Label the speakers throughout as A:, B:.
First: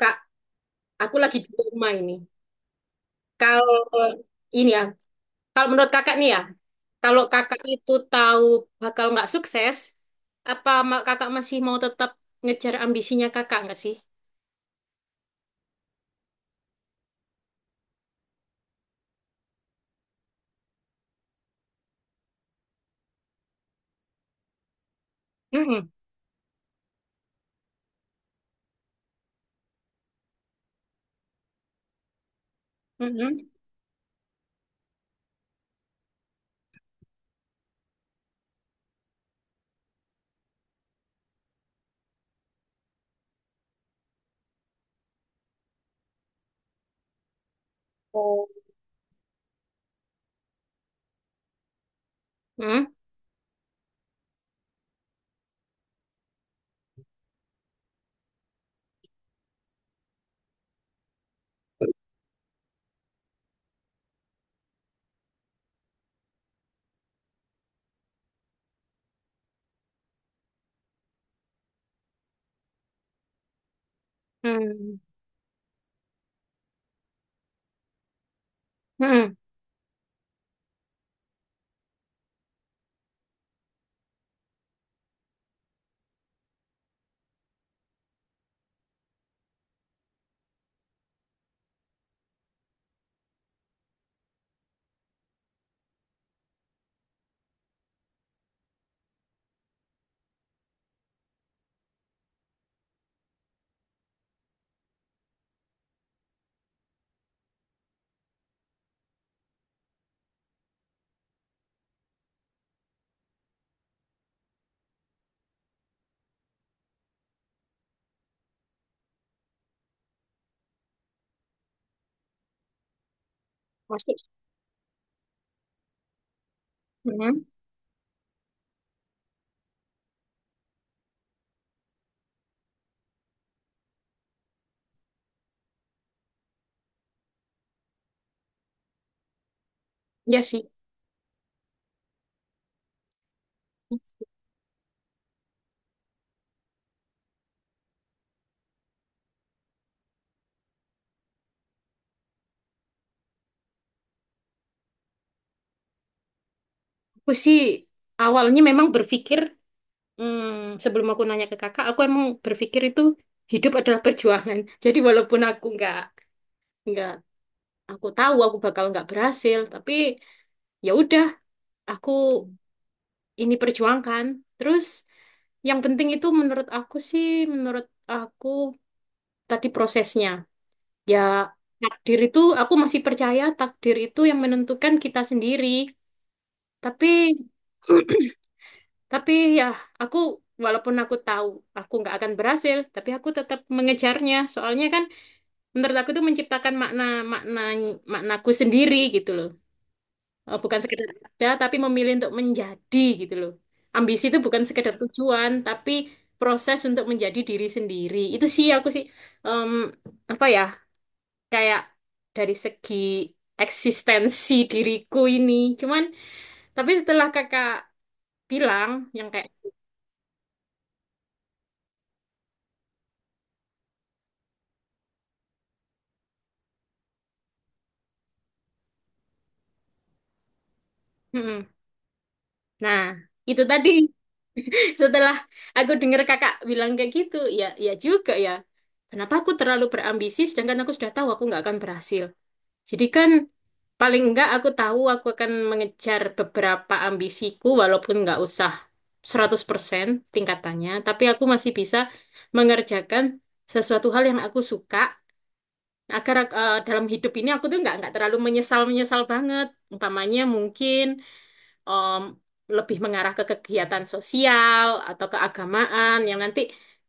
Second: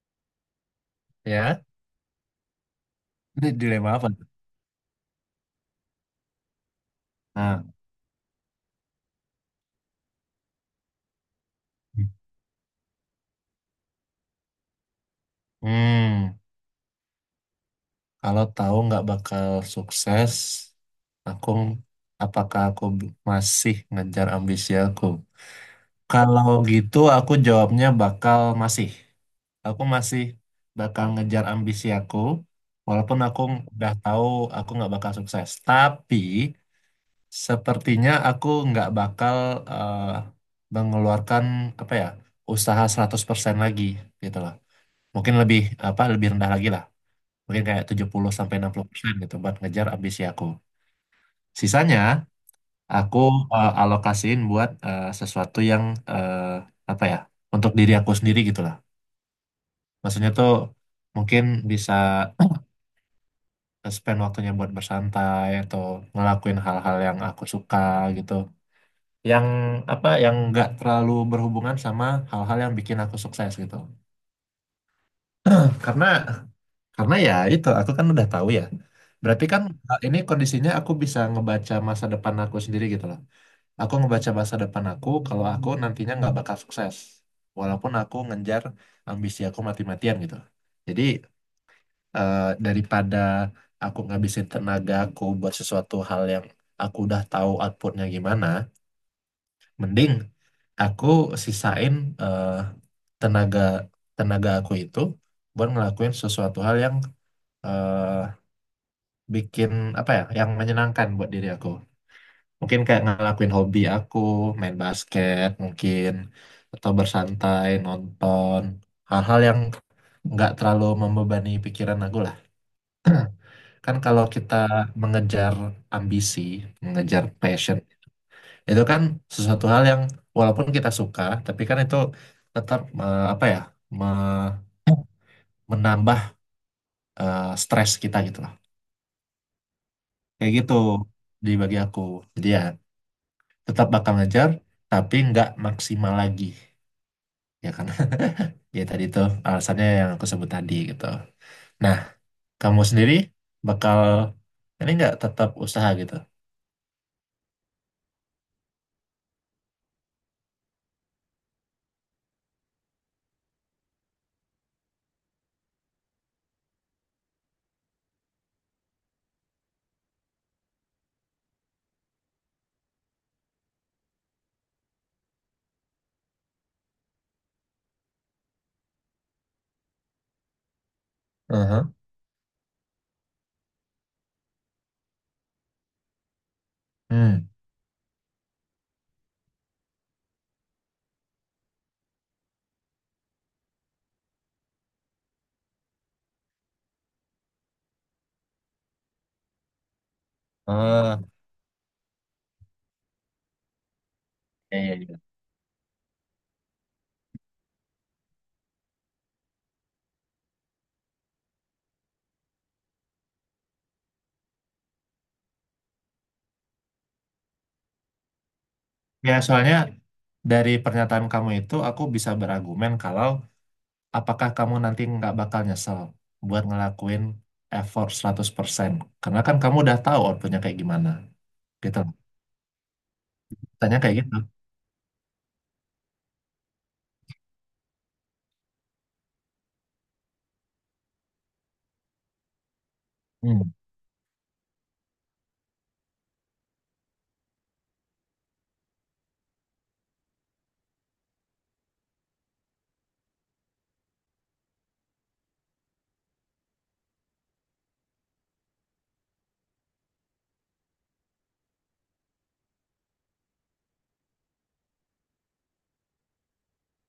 A: Kak, aku lagi di
B: Ya,
A: rumah ini.
B: ini
A: Kalau
B: dilema apa tuh?
A: ini ya, kalau menurut kakak nih ya, kalau kakak
B: Nah,
A: itu tahu bakal nggak sukses, kakak masih mau tetap ngejar ambisinya kakak nggak sih?
B: hmm, kalau tahu nggak bakal sukses, aku apakah aku masih ngejar ambisi aku?
A: Mm-mm.
B: Kalau gitu aku jawabnya bakal masih. Aku masih bakal ngejar ambisi aku, walaupun aku
A: Mm-mm.
B: udah tahu aku nggak bakal sukses. Tapi sepertinya aku nggak bakal eh, mengeluarkan apa ya usaha 100% lagi gitu loh. Mungkin lebih apa lebih rendah lagi lah, mungkin kayak tujuh puluh
A: Oh.
B: sampai enam puluh persen gitu buat ngejar ambisi aku. Sisanya
A: Mm.
B: aku alokasiin buat sesuatu yang eh, apa ya untuk diri aku sendiri gitulah. Maksudnya tuh mungkin bisa spend waktunya buat bersantai atau ngelakuin hal-hal yang aku suka gitu, yang apa yang nggak terlalu berhubungan sama hal-hal yang bikin aku sukses gitu.
A: Mm.
B: karena Karena ya itu aku kan udah tahu ya.
A: Mm.
B: Berarti kan ini kondisinya aku bisa ngebaca masa depan aku sendiri gitu loh. Aku ngebaca masa depan aku kalau aku nantinya nggak bakal sukses. Walaupun aku ngejar ambisi aku mati-matian gitu. Jadi uh, daripada aku ngabisin tenaga aku buat sesuatu hal yang aku udah tahu outputnya gimana, mending aku sisain uh, tenaga tenaga aku itu buat ngelakuin sesuatu hal yang eh, bikin apa ya yang menyenangkan buat diri aku. Mungkin kayak ngelakuin hobi aku, main basket mungkin, atau bersantai, nonton, hal-hal yang nggak terlalu membebani pikiran aku lah. Kan
A: Masuk.
B: kalau kita mengejar ambisi, mengejar
A: Mm.
B: passion, itu kan sesuatu hal yang walaupun kita suka, tapi kan itu tetap apa ya, me- menambah stres kita gitu lah.
A: Ya
B: Kayak
A: sih.
B: gitu di bagi aku. Jadi ya tetap bakal ngejar tapi nggak maksimal lagi ya karena ya tadi tuh alasannya yang aku sebut tadi gitu. Nah, kamu sendiri bakal ini nggak tetap usaha gitu.
A: Aku sih awalnya memang berpikir, sebelum aku nanya ke kakak, aku emang berpikir itu hidup adalah perjuangan. Jadi walaupun aku nggak aku tahu aku bakal nggak berhasil, tapi ya udah aku ini perjuangkan terus. Yang penting itu menurut aku sih, menurut aku, tadi prosesnya ya.
B: Aha.
A: Takdir itu, aku masih percaya takdir itu yang menentukan kita sendiri, tapi
B: Hmm.
A: tapi ya aku, walaupun aku tahu aku nggak akan berhasil, tapi aku tetap mengejarnya soalnya kan menurut aku itu menciptakan makna makna maknaku sendiri gitu loh. Oh, bukan sekedar
B: Ah,
A: ada, tapi memilih untuk menjadi gitu loh. Ambisi itu bukan
B: ya,
A: sekedar
B: ya, ya.
A: tujuan, tapi proses untuk menjadi diri sendiri. Itu sih aku sih, em, apa ya, kayak dari segi eksistensi diriku ini. Cuman, tapi setelah kakak bilang yang
B: Ya,
A: kayak,
B: soalnya dari pernyataan kamu itu aku bisa berargumen kalau apakah kamu nanti nggak bakal nyesel buat ngelakuin effort 100% karena kan kamu udah tahu outputnya kayak gimana
A: "Mm-mm."
B: gitu
A: Nah, itu tadi,
B: tanya kayak gitu.
A: setelah aku dengar kakak bilang kayak gitu, ya ya juga ya. Kenapa aku terlalu berambisi sedangkan aku sudah tahu aku nggak akan berhasil? Jadi kan
B: Hmm.
A: paling enggak aku tahu aku akan mengejar beberapa ambisiku walaupun enggak usah 100% tingkatannya, tapi aku masih bisa mengerjakan sesuatu hal yang aku suka agar dalam hidup ini aku tuh enggak terlalu menyesal-menyesal banget. Umpamanya mungkin em, lebih mengarah ke kegiatan sosial atau keagamaan yang nanti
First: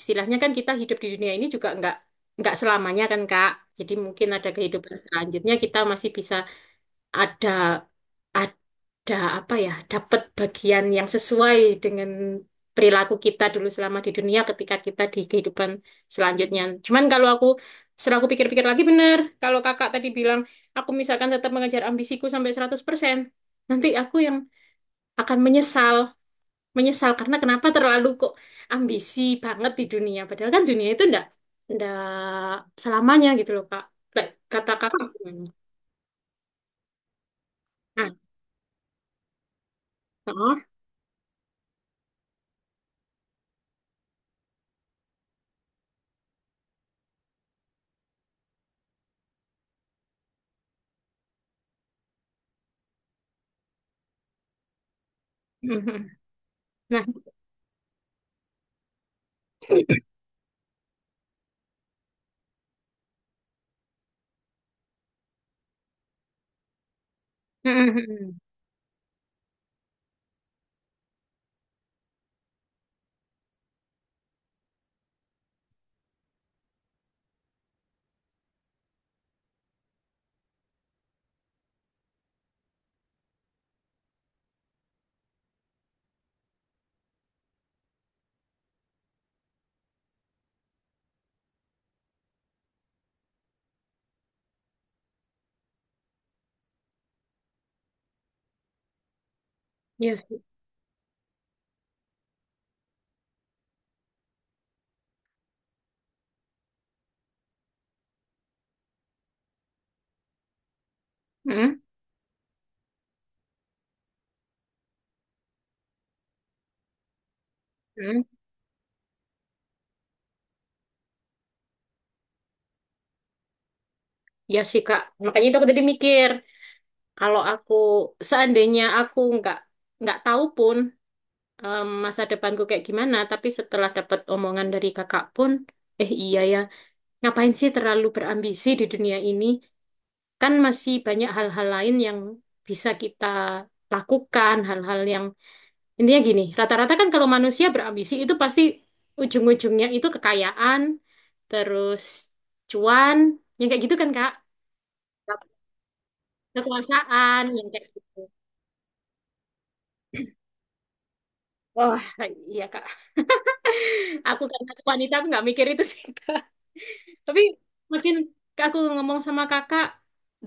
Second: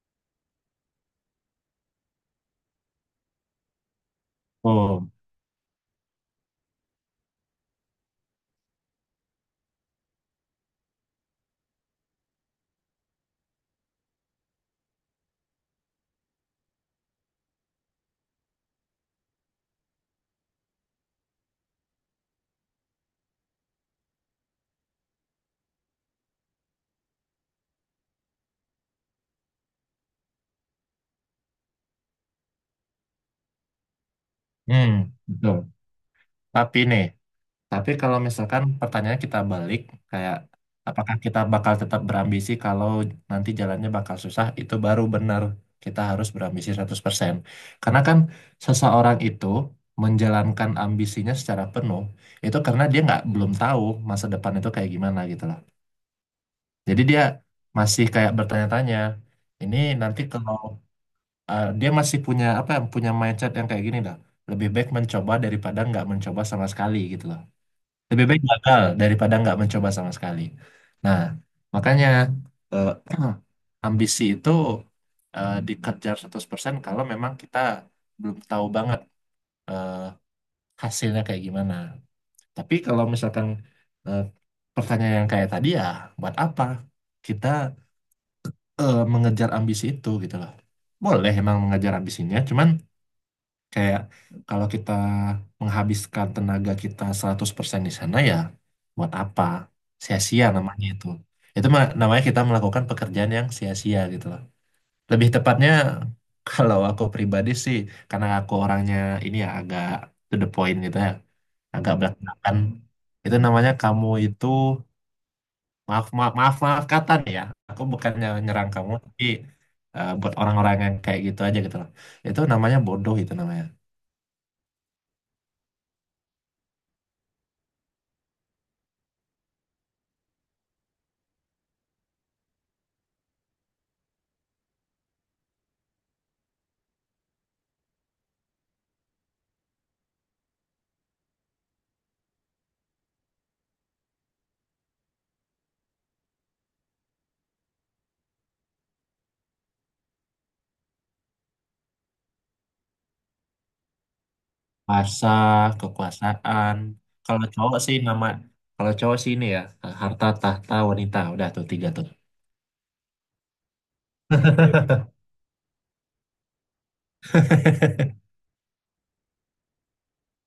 A: istilahnya kan kita hidup di dunia ini juga enggak selamanya kan Kak. Jadi mungkin ada kehidupan
B: Oh.
A: selanjutnya kita masih bisa ada ada apa ya dapat bagian yang sesuai dengan perilaku kita dulu selama di dunia ketika kita di kehidupan selanjutnya. Cuman kalau aku setelah aku pikir-pikir lagi, bener kalau kakak tadi bilang, aku misalkan tetap mengejar ambisiku sampai seratus persen, nanti aku yang akan menyesal menyesal karena kenapa terlalu kok ambisi banget di dunia padahal kan dunia itu ndak ndak selamanya gitu loh Kak. Kayak kata
B: Hmm.
A: kakak gimana?
B: Betul. Tapi nih Tapi
A: Nah,
B: kalau misalkan pertanyaannya kita balik, kayak
A: oh.
B: apakah kita bakal tetap berambisi kalau nanti jalannya bakal susah, itu baru benar kita harus berambisi 100%. Karena kan seseorang itu menjalankan ambisinya secara penuh, itu karena dia nggak belum tahu masa depan itu kayak gimana gitu loh.
A: Mhm.
B: Jadi
A: Nah,
B: dia masih kayak bertanya-tanya, ini nanti kalau dia masih punya apa ya, punya mindset yang kayak gini dah, lebih baik mencoba daripada nggak mencoba sama sekali gitu loh.
A: mm-mm,
B: Lebih
A: mm-mm.
B: baik gagal daripada nggak mencoba sama sekali. Nah, makanya eh, ambisi itu dikejar 100% kalau memang kita belum tahu banget eh, hasilnya kayak gimana. Tapi kalau misalkan eh, pertanyaan yang kayak tadi ya, buat apa kita mengejar ambisi itu gitu loh. Boleh emang mengejar ambisinya, cuman kayak kalau kita menghabiskan tenaga kita 100% di sana ya buat apa?
A: Iya sih.
B: Sia-sia namanya itu. Itu namanya kita melakukan pekerjaan yang sia-sia gitu loh. Lebih tepatnya kalau aku pribadi sih karena aku orangnya ini ya agak to the point gitu ya,
A: Mm-mm,
B: agak belak-belakan. Itu namanya kamu itu, maaf maaf maaf maaf kata nih ya. Aku bukannya
A: mm-mm.
B: nyerang kamu, tapi buat orang-orang yang kayak gitu aja gitu loh. Itu namanya bodoh itu namanya.
A: Iya sih Kak. Makanya itu aku tadi mikir, kalau aku seandainya aku nggak tahu pun masa depanku kayak gimana, tapi setelah dapat omongan dari kakak pun, eh iya ya, ngapain sih terlalu berambisi di dunia ini? Kan masih banyak hal-hal lain yang bisa kita lakukan, hal-hal yang… Intinya gini, rata-rata kan kalau manusia berambisi itu pasti ujung-ujungnya itu kekayaan, terus cuan, yang kayak gitu kan Kak?
B: Kuasa, kekuasaan.
A: Kekuasaan,
B: Kalau
A: yang
B: cowok
A: kayak
B: sih
A: gitu.
B: nama, kalau cowok sih ini ya, harta, tahta, wanita. Udah tuh tiga
A: Wah,
B: tuh.
A: iya Kak. Aku karena aku wanita, aku nggak mikir itu sih Kak. Tapi makin aku ngomong sama Kakak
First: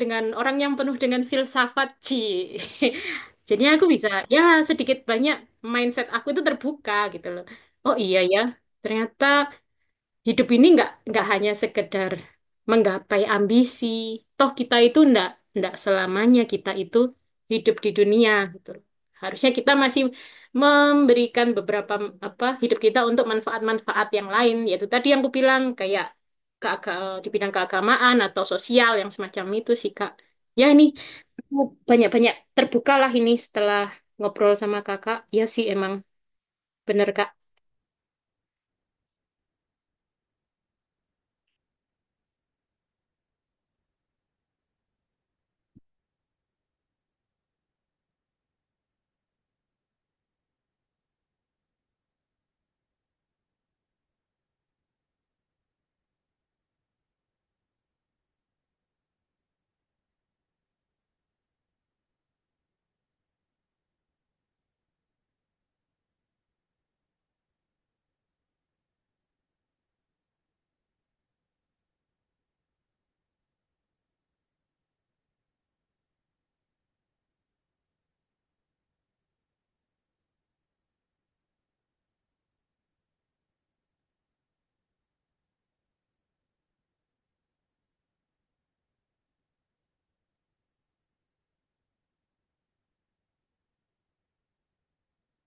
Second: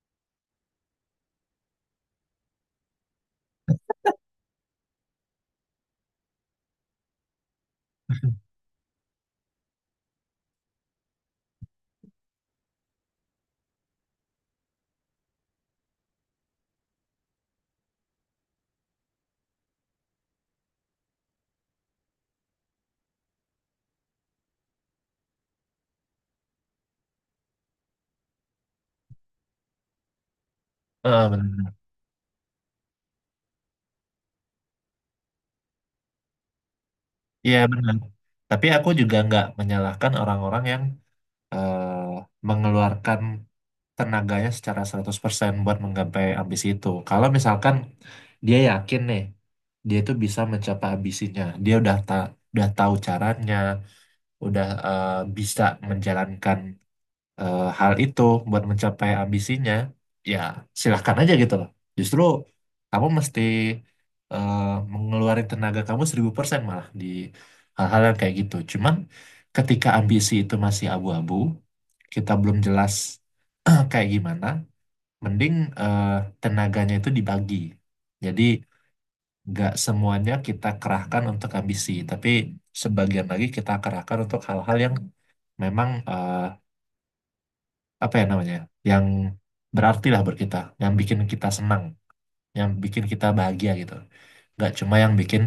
A: dengan orang yang penuh dengan filsafat, Ci. Jadinya aku bisa, ya sedikit banyak mindset aku itu terbuka gitu loh. Oh iya ya, ternyata hidup ini nggak hanya sekedar menggapai ambisi. Toh kita itu ndak ndak selamanya kita itu hidup di dunia gitu. Harusnya kita masih memberikan beberapa m- apa hidup kita untuk manfaat-manfaat yang lain, yaitu tadi yang aku bilang kayak di bidang keagamaan atau sosial yang semacam itu sih Kak. Ya ini
B: Eh,
A: aku
B: benar.
A: banyak-banyak terbukalah ini setelah ngobrol sama Kakak. Ya sih emang bener Kak.
B: Iya benar. Tapi aku juga nggak menyalahkan orang-orang yang eh, mengeluarkan tenaganya secara 100% buat menggapai ambisi itu. Kalau misalkan dia yakin nih, dia itu bisa mencapai ambisinya. Dia udah tahu caranya, udah bisa menjalankan hal itu buat mencapai ambisinya, ya silahkan aja gitu loh. Justru kamu mesti eh, mengeluarkan tenaga kamu 1000% malah di hal-hal yang kayak gitu. Cuman ketika ambisi itu masih abu-abu, kita belum jelas kayak gimana, mending eh, tenaganya itu dibagi. Jadi nggak semuanya kita kerahkan untuk ambisi, tapi sebagian lagi kita kerahkan untuk hal-hal yang memang apa ya namanya, yang berarti lah buat kita, yang bikin kita senang, yang bikin kita bahagia gitu, nggak cuma yang bikin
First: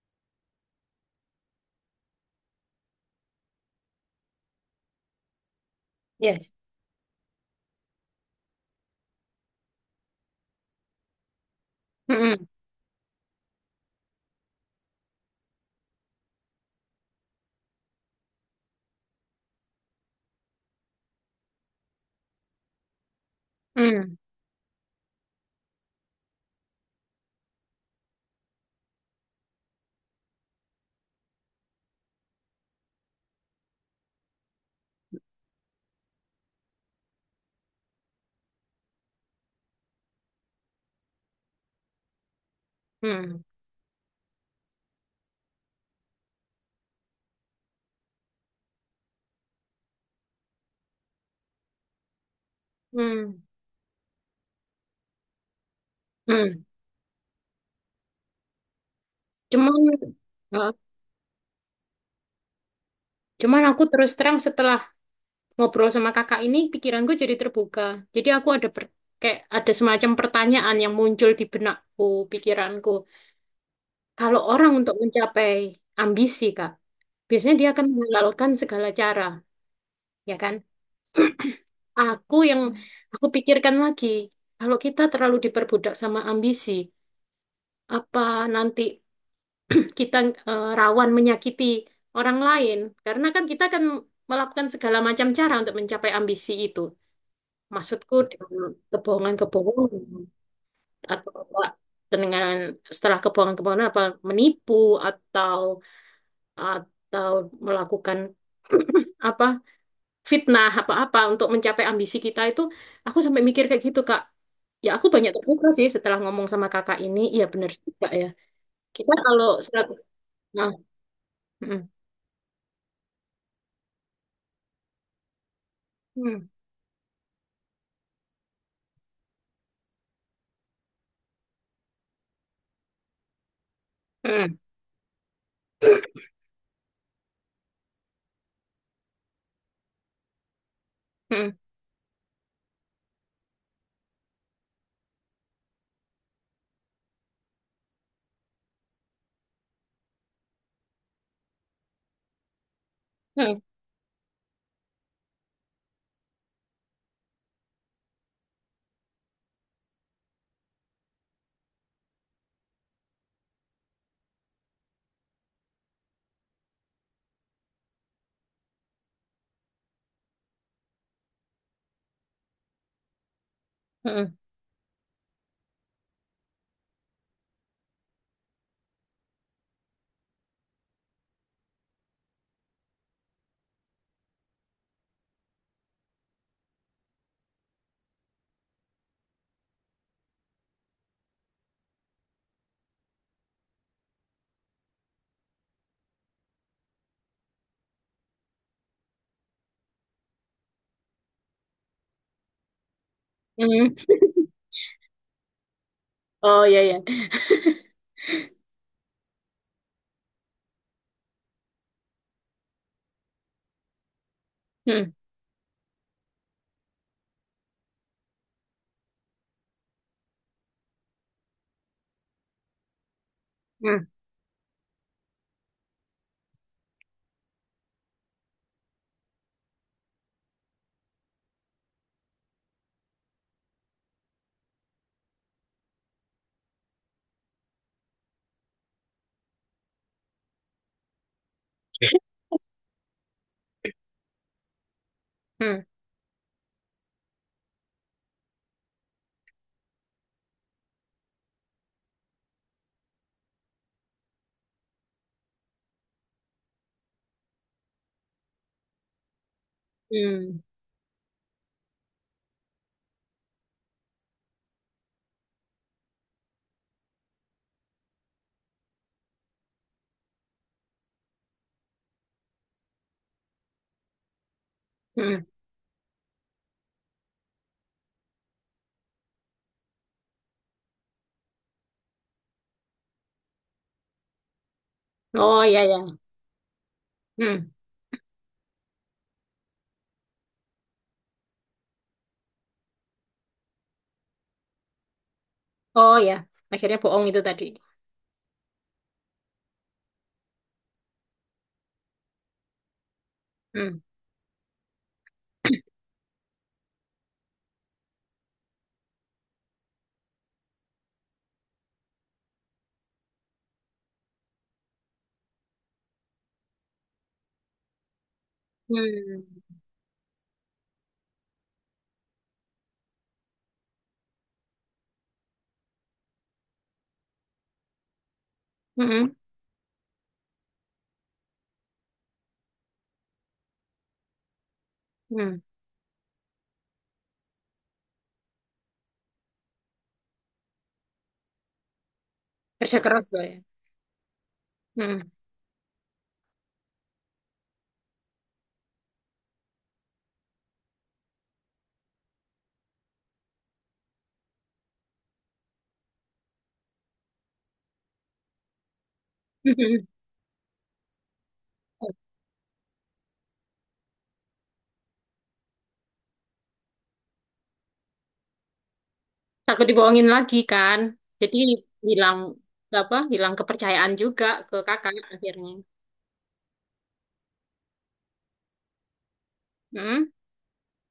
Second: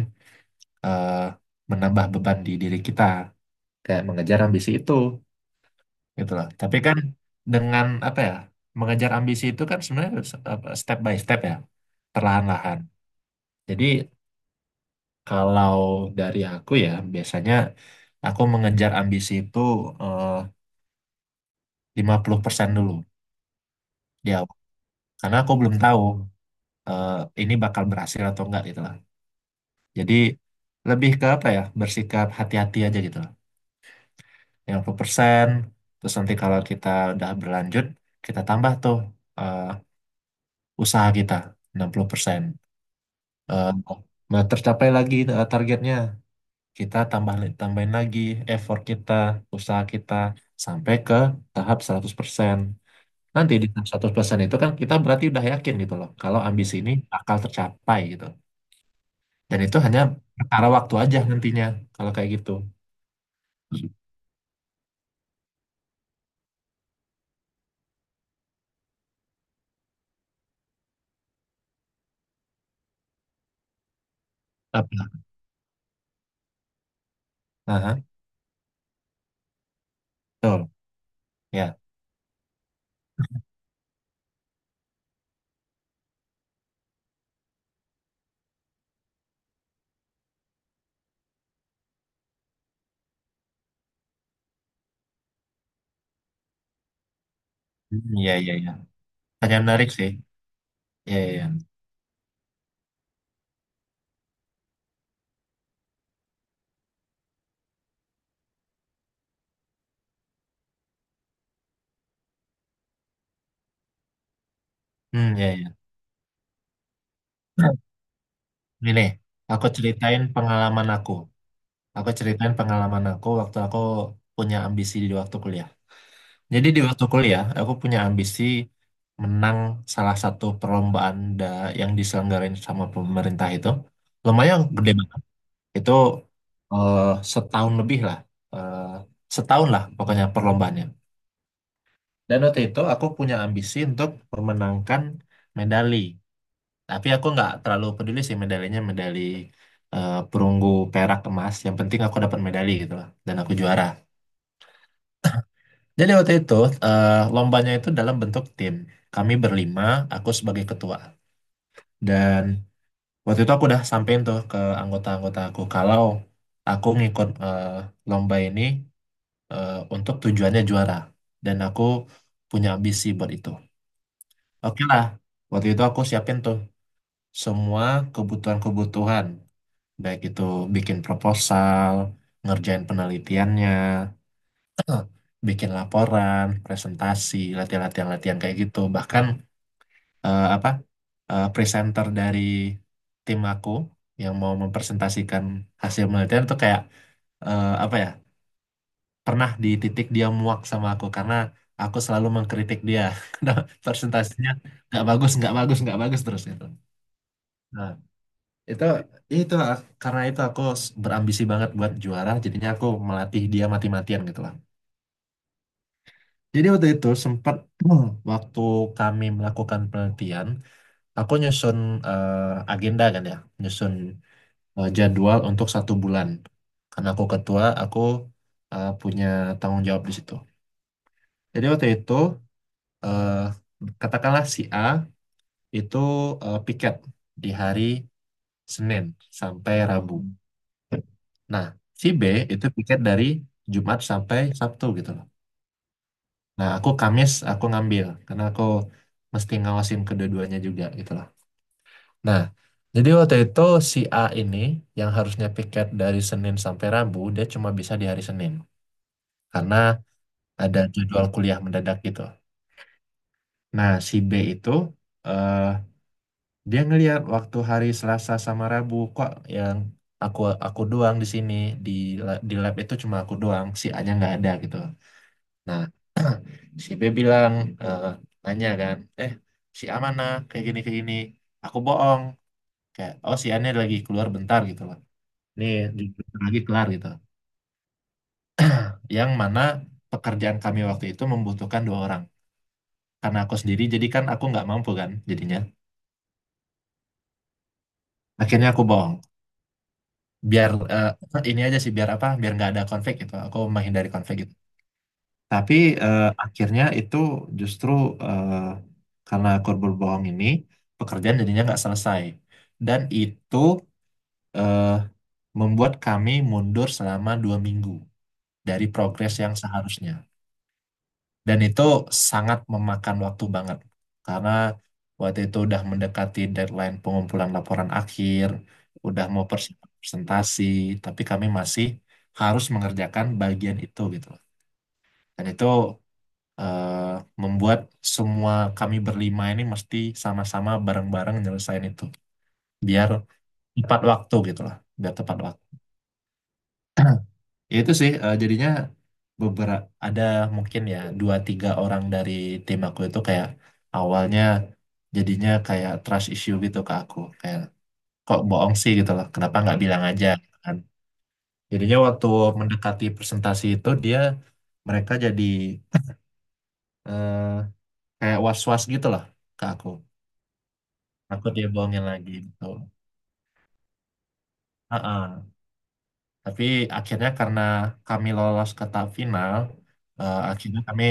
B: eh, menambah beban di diri kita kayak mengejar ambisi itu gitu loh.
A: Yes.
B: Tapi kan dengan apa ya mengejar ambisi itu kan sebenarnya apa, step by step ya,
A: Mm-mm.
B: perlahan-lahan. Jadi kalau dari aku ya biasanya aku mengejar ambisi itu eh, 50% dulu
A: Mm.
B: ya karena aku belum tahu eh, ini bakal berhasil atau enggak gitu. Jadi lebih ke apa ya, bersikap hati-hati aja gitu loh. 50%. Terus nanti kalau kita udah berlanjut, kita tambah tuh eh, usaha kita 60%.
A: Mm.
B: Eh, nah, tercapai lagi targetnya, kita tambahin lagi effort kita, usaha kita, sampai ke tahap 100%.
A: Mm.
B: Nanti di tahap 100% itu kan kita berarti udah yakin gitu loh, kalau
A: Hmm.
B: ambisi ini bakal tercapai gitu. Dan
A: Cuman,
B: itu hanya perkara
A: eh,
B: waktu aja nantinya, kalau kayak gitu.
A: cuman aku terus terang setelah ngobrol sama kakak ini, pikiranku jadi terbuka. Jadi aku ada kayak ada semacam pertanyaan yang muncul di benakku, pikiranku. Kalau orang untuk
B: Apa?
A: mencapai ambisi, Kak, biasanya dia akan
B: Aha.
A: menghalalkan segala cara, ya kan?
B: Betul. Ya.
A: Aku yang, aku pikirkan lagi, kalau kita terlalu diperbudak sama ambisi, apa nanti kita rawan menyakiti orang lain karena kan kita akan melakukan segala macam cara untuk mencapai ambisi itu.
B: Hmm,
A: Maksudku
B: iya, iya,
A: dengan
B: iya. Pertanyaan menarik sih.
A: kebohongan-kebohongan
B: Iya,
A: atau
B: iya,
A: apa,
B: iya.
A: dengan setelah kebohongan-kebohongan apa menipu, atau atau melakukan apa fitnah apa-apa untuk mencapai ambisi kita itu, aku sampai mikir kayak gitu Kak. Ya aku banyak
B: Hmm, iya,
A: terbuka
B: iya.
A: sih setelah ngomong sama kakak ini, iya bener juga ya.
B: Ini nih,
A: Kita kalau
B: aku
A: serat,
B: ceritain
A: nah,
B: pengalaman aku.
A: mm,
B: Aku ceritain pengalaman aku waktu aku punya ambisi di waktu kuliah.
A: mm,
B: Jadi di waktu kuliah, aku punya ambisi menang salah satu perlombaan yang diselenggarain sama pemerintah itu.
A: mm.
B: Lumayan gede banget. Itu eh, setahun lebih lah. Eh, setahun lah pokoknya perlombaannya. Dan waktu itu aku punya ambisi untuk memenangkan medali. Tapi aku nggak terlalu peduli sih medalinya, medali perunggu, perak, emas. Yang penting aku dapat medali gitu lah. Dan
A: Hmm,
B: aku
A: hmm,
B: juara. Jadi waktu itu eh, lombanya itu dalam bentuk tim. Kami berlima, aku sebagai ketua. Dan waktu itu aku udah sampein tuh ke anggota-anggota aku kalau aku ngikut lomba ini untuk tujuannya juara. Dan aku punya ambisi buat itu.
A: hmm,
B: Oke lah, waktu itu aku siapin tuh semua kebutuhan-kebutuhan, baik itu bikin proposal, ngerjain penelitiannya, bikin laporan, presentasi, latihan-latihan-latihan kayak gitu. Bahkan apa presenter dari tim aku yang mau mempresentasikan hasil penelitian itu kayak apa ya, pernah di titik dia muak sama aku karena aku selalu mengkritik dia karena
A: hmm.
B: presentasinya nggak bagus, nggak bagus, nggak bagus terus
A: Oh
B: gitu.
A: ya ya.
B: Nah, Itu karena itu aku berambisi banget buat juara, jadinya aku melatih dia mati-matian gitu lah.
A: Hmm,
B: Jadi waktu itu sempat waktu kami melakukan penelitian, aku nyusun agenda kan ya, nyusun
A: hmm,
B: jadwal untuk 1 bulan. Karena aku ketua, aku punya tanggung jawab di situ. Jadi waktu itu eh, katakanlah si A itu piket di hari Senin sampai Rabu. Nah, si B itu piket dari Jumat sampai Sabtu gitu loh.
A: hmm,
B: Nah, aku Kamis aku ngambil karena aku mesti ngawasin kedua-duanya juga gitu loh. Nah, jadi waktu itu si A ini yang harusnya piket dari Senin sampai Rabu, dia cuma bisa di hari Senin karena
A: hmm,
B: ada jadwal kuliah mendadak gitu. Nah, si B itu eh dia ngelihat waktu hari Selasa sama Rabu kok, yang aku aku doang di sini, di di lab itu cuma aku doang, si A-nya nggak ada gitu.
A: hmm.
B: Nah, si B bilang eh, nanya kan eh si A mana kayak gini kayak gini, aku bohong kayak, oh si A ini lagi keluar bentar gitu loh,
A: Oh
B: nih
A: ya ya.
B: di- lagi kelar gitu.
A: Hmm.
B: Yang mana pekerjaan kami waktu itu membutuhkan 2 orang, karena aku sendiri jadi kan aku nggak mampu kan jadinya
A: Oh ya. Akhirnya bohong itu tadi.
B: akhirnya aku bohong biar ini aja sih biar apa, biar nggak ada konflik gitu, aku
A: Hmm,
B: menghindari konflik gitu. Tapi akhirnya itu justru eh, karena aku berbohong ini, pekerjaan jadinya nggak selesai, dan itu eh, membuat kami mundur selama 2 minggu dari progres yang
A: hmm,
B: seharusnya. Dan itu sangat memakan waktu banget karena waktu itu udah mendekati deadline pengumpulan laporan akhir, udah
A: hmm,
B: mau persiapan presentasi, tapi kami masih harus mengerjakan bagian itu gitu loh. Dan
A: hmm.
B: itu eh, membuat semua kami berlima ini mesti sama-sama bareng-bareng nyelesain itu
A: Kerja
B: biar
A: keras loh ya.
B: tepat waktu gitu lah, biar
A: Hmm.
B: tepat waktu. Itu sih jadinya beberapa ada mungkin ya dua tiga orang dari tim aku itu kayak awalnya jadinya kayak trust issue gitu ke aku kayak kok bohong sih gitu loh, kenapa nggak bilang
A: Hmm.
B: aja. Kan jadinya waktu mendekati presentasi itu mereka jadi eh, kayak was-was gitu loh ke
A: Takut
B: aku
A: dibohongin lagi kan.
B: aku
A: Jadi
B: dia bohongin lagi
A: hilang
B: gitu.
A: apa? Hilang kepercayaan juga ke kakak
B: Heeh.
A: akhirnya.
B: Tapi akhirnya karena kami lolos ke tahap final,
A: Hmm,
B: eh, akhirnya kami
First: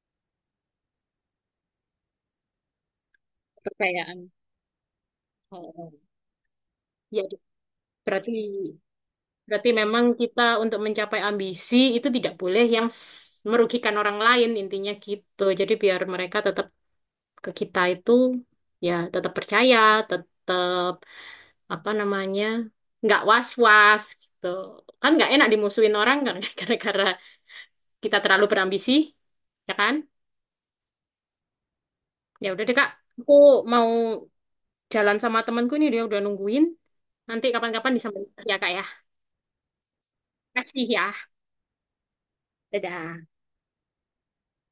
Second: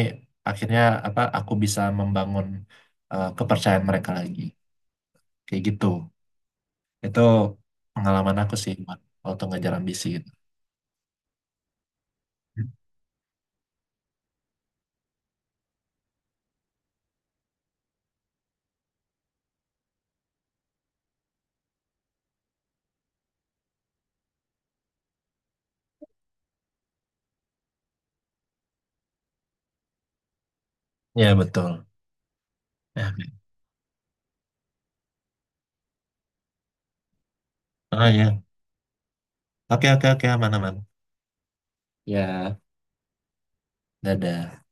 B: akhirnya apa aku bisa membangun kepercayaan mereka
A: kepercayaan.
B: lagi. Kayak gitu.
A: Oh,
B: Itu
A: ya berarti
B: pengalaman aku sih Wan, waktu
A: Berarti
B: ngejar
A: memang
B: ambisi gitu.
A: kita untuk mencapai ambisi itu tidak boleh yang merugikan orang lain intinya gitu. Jadi biar mereka tetap ke kita itu ya tetap percaya, tetap apa namanya, nggak was-was gitu. Kan nggak enak dimusuhin orang kan gara-gara kita terlalu berambisi, ya kan?
B: Ya betul.
A: Ya udah deh Kak,
B: Ya.
A: aku mau jalan sama temanku nih, dia udah nungguin. Nanti kapan-kapan
B: Oh
A: disambung
B: ya.
A: ya Kak ya.
B: Oke oke oke aman aman.
A: Kasih ya.
B: Ya,
A: Dadah.
B: dadah.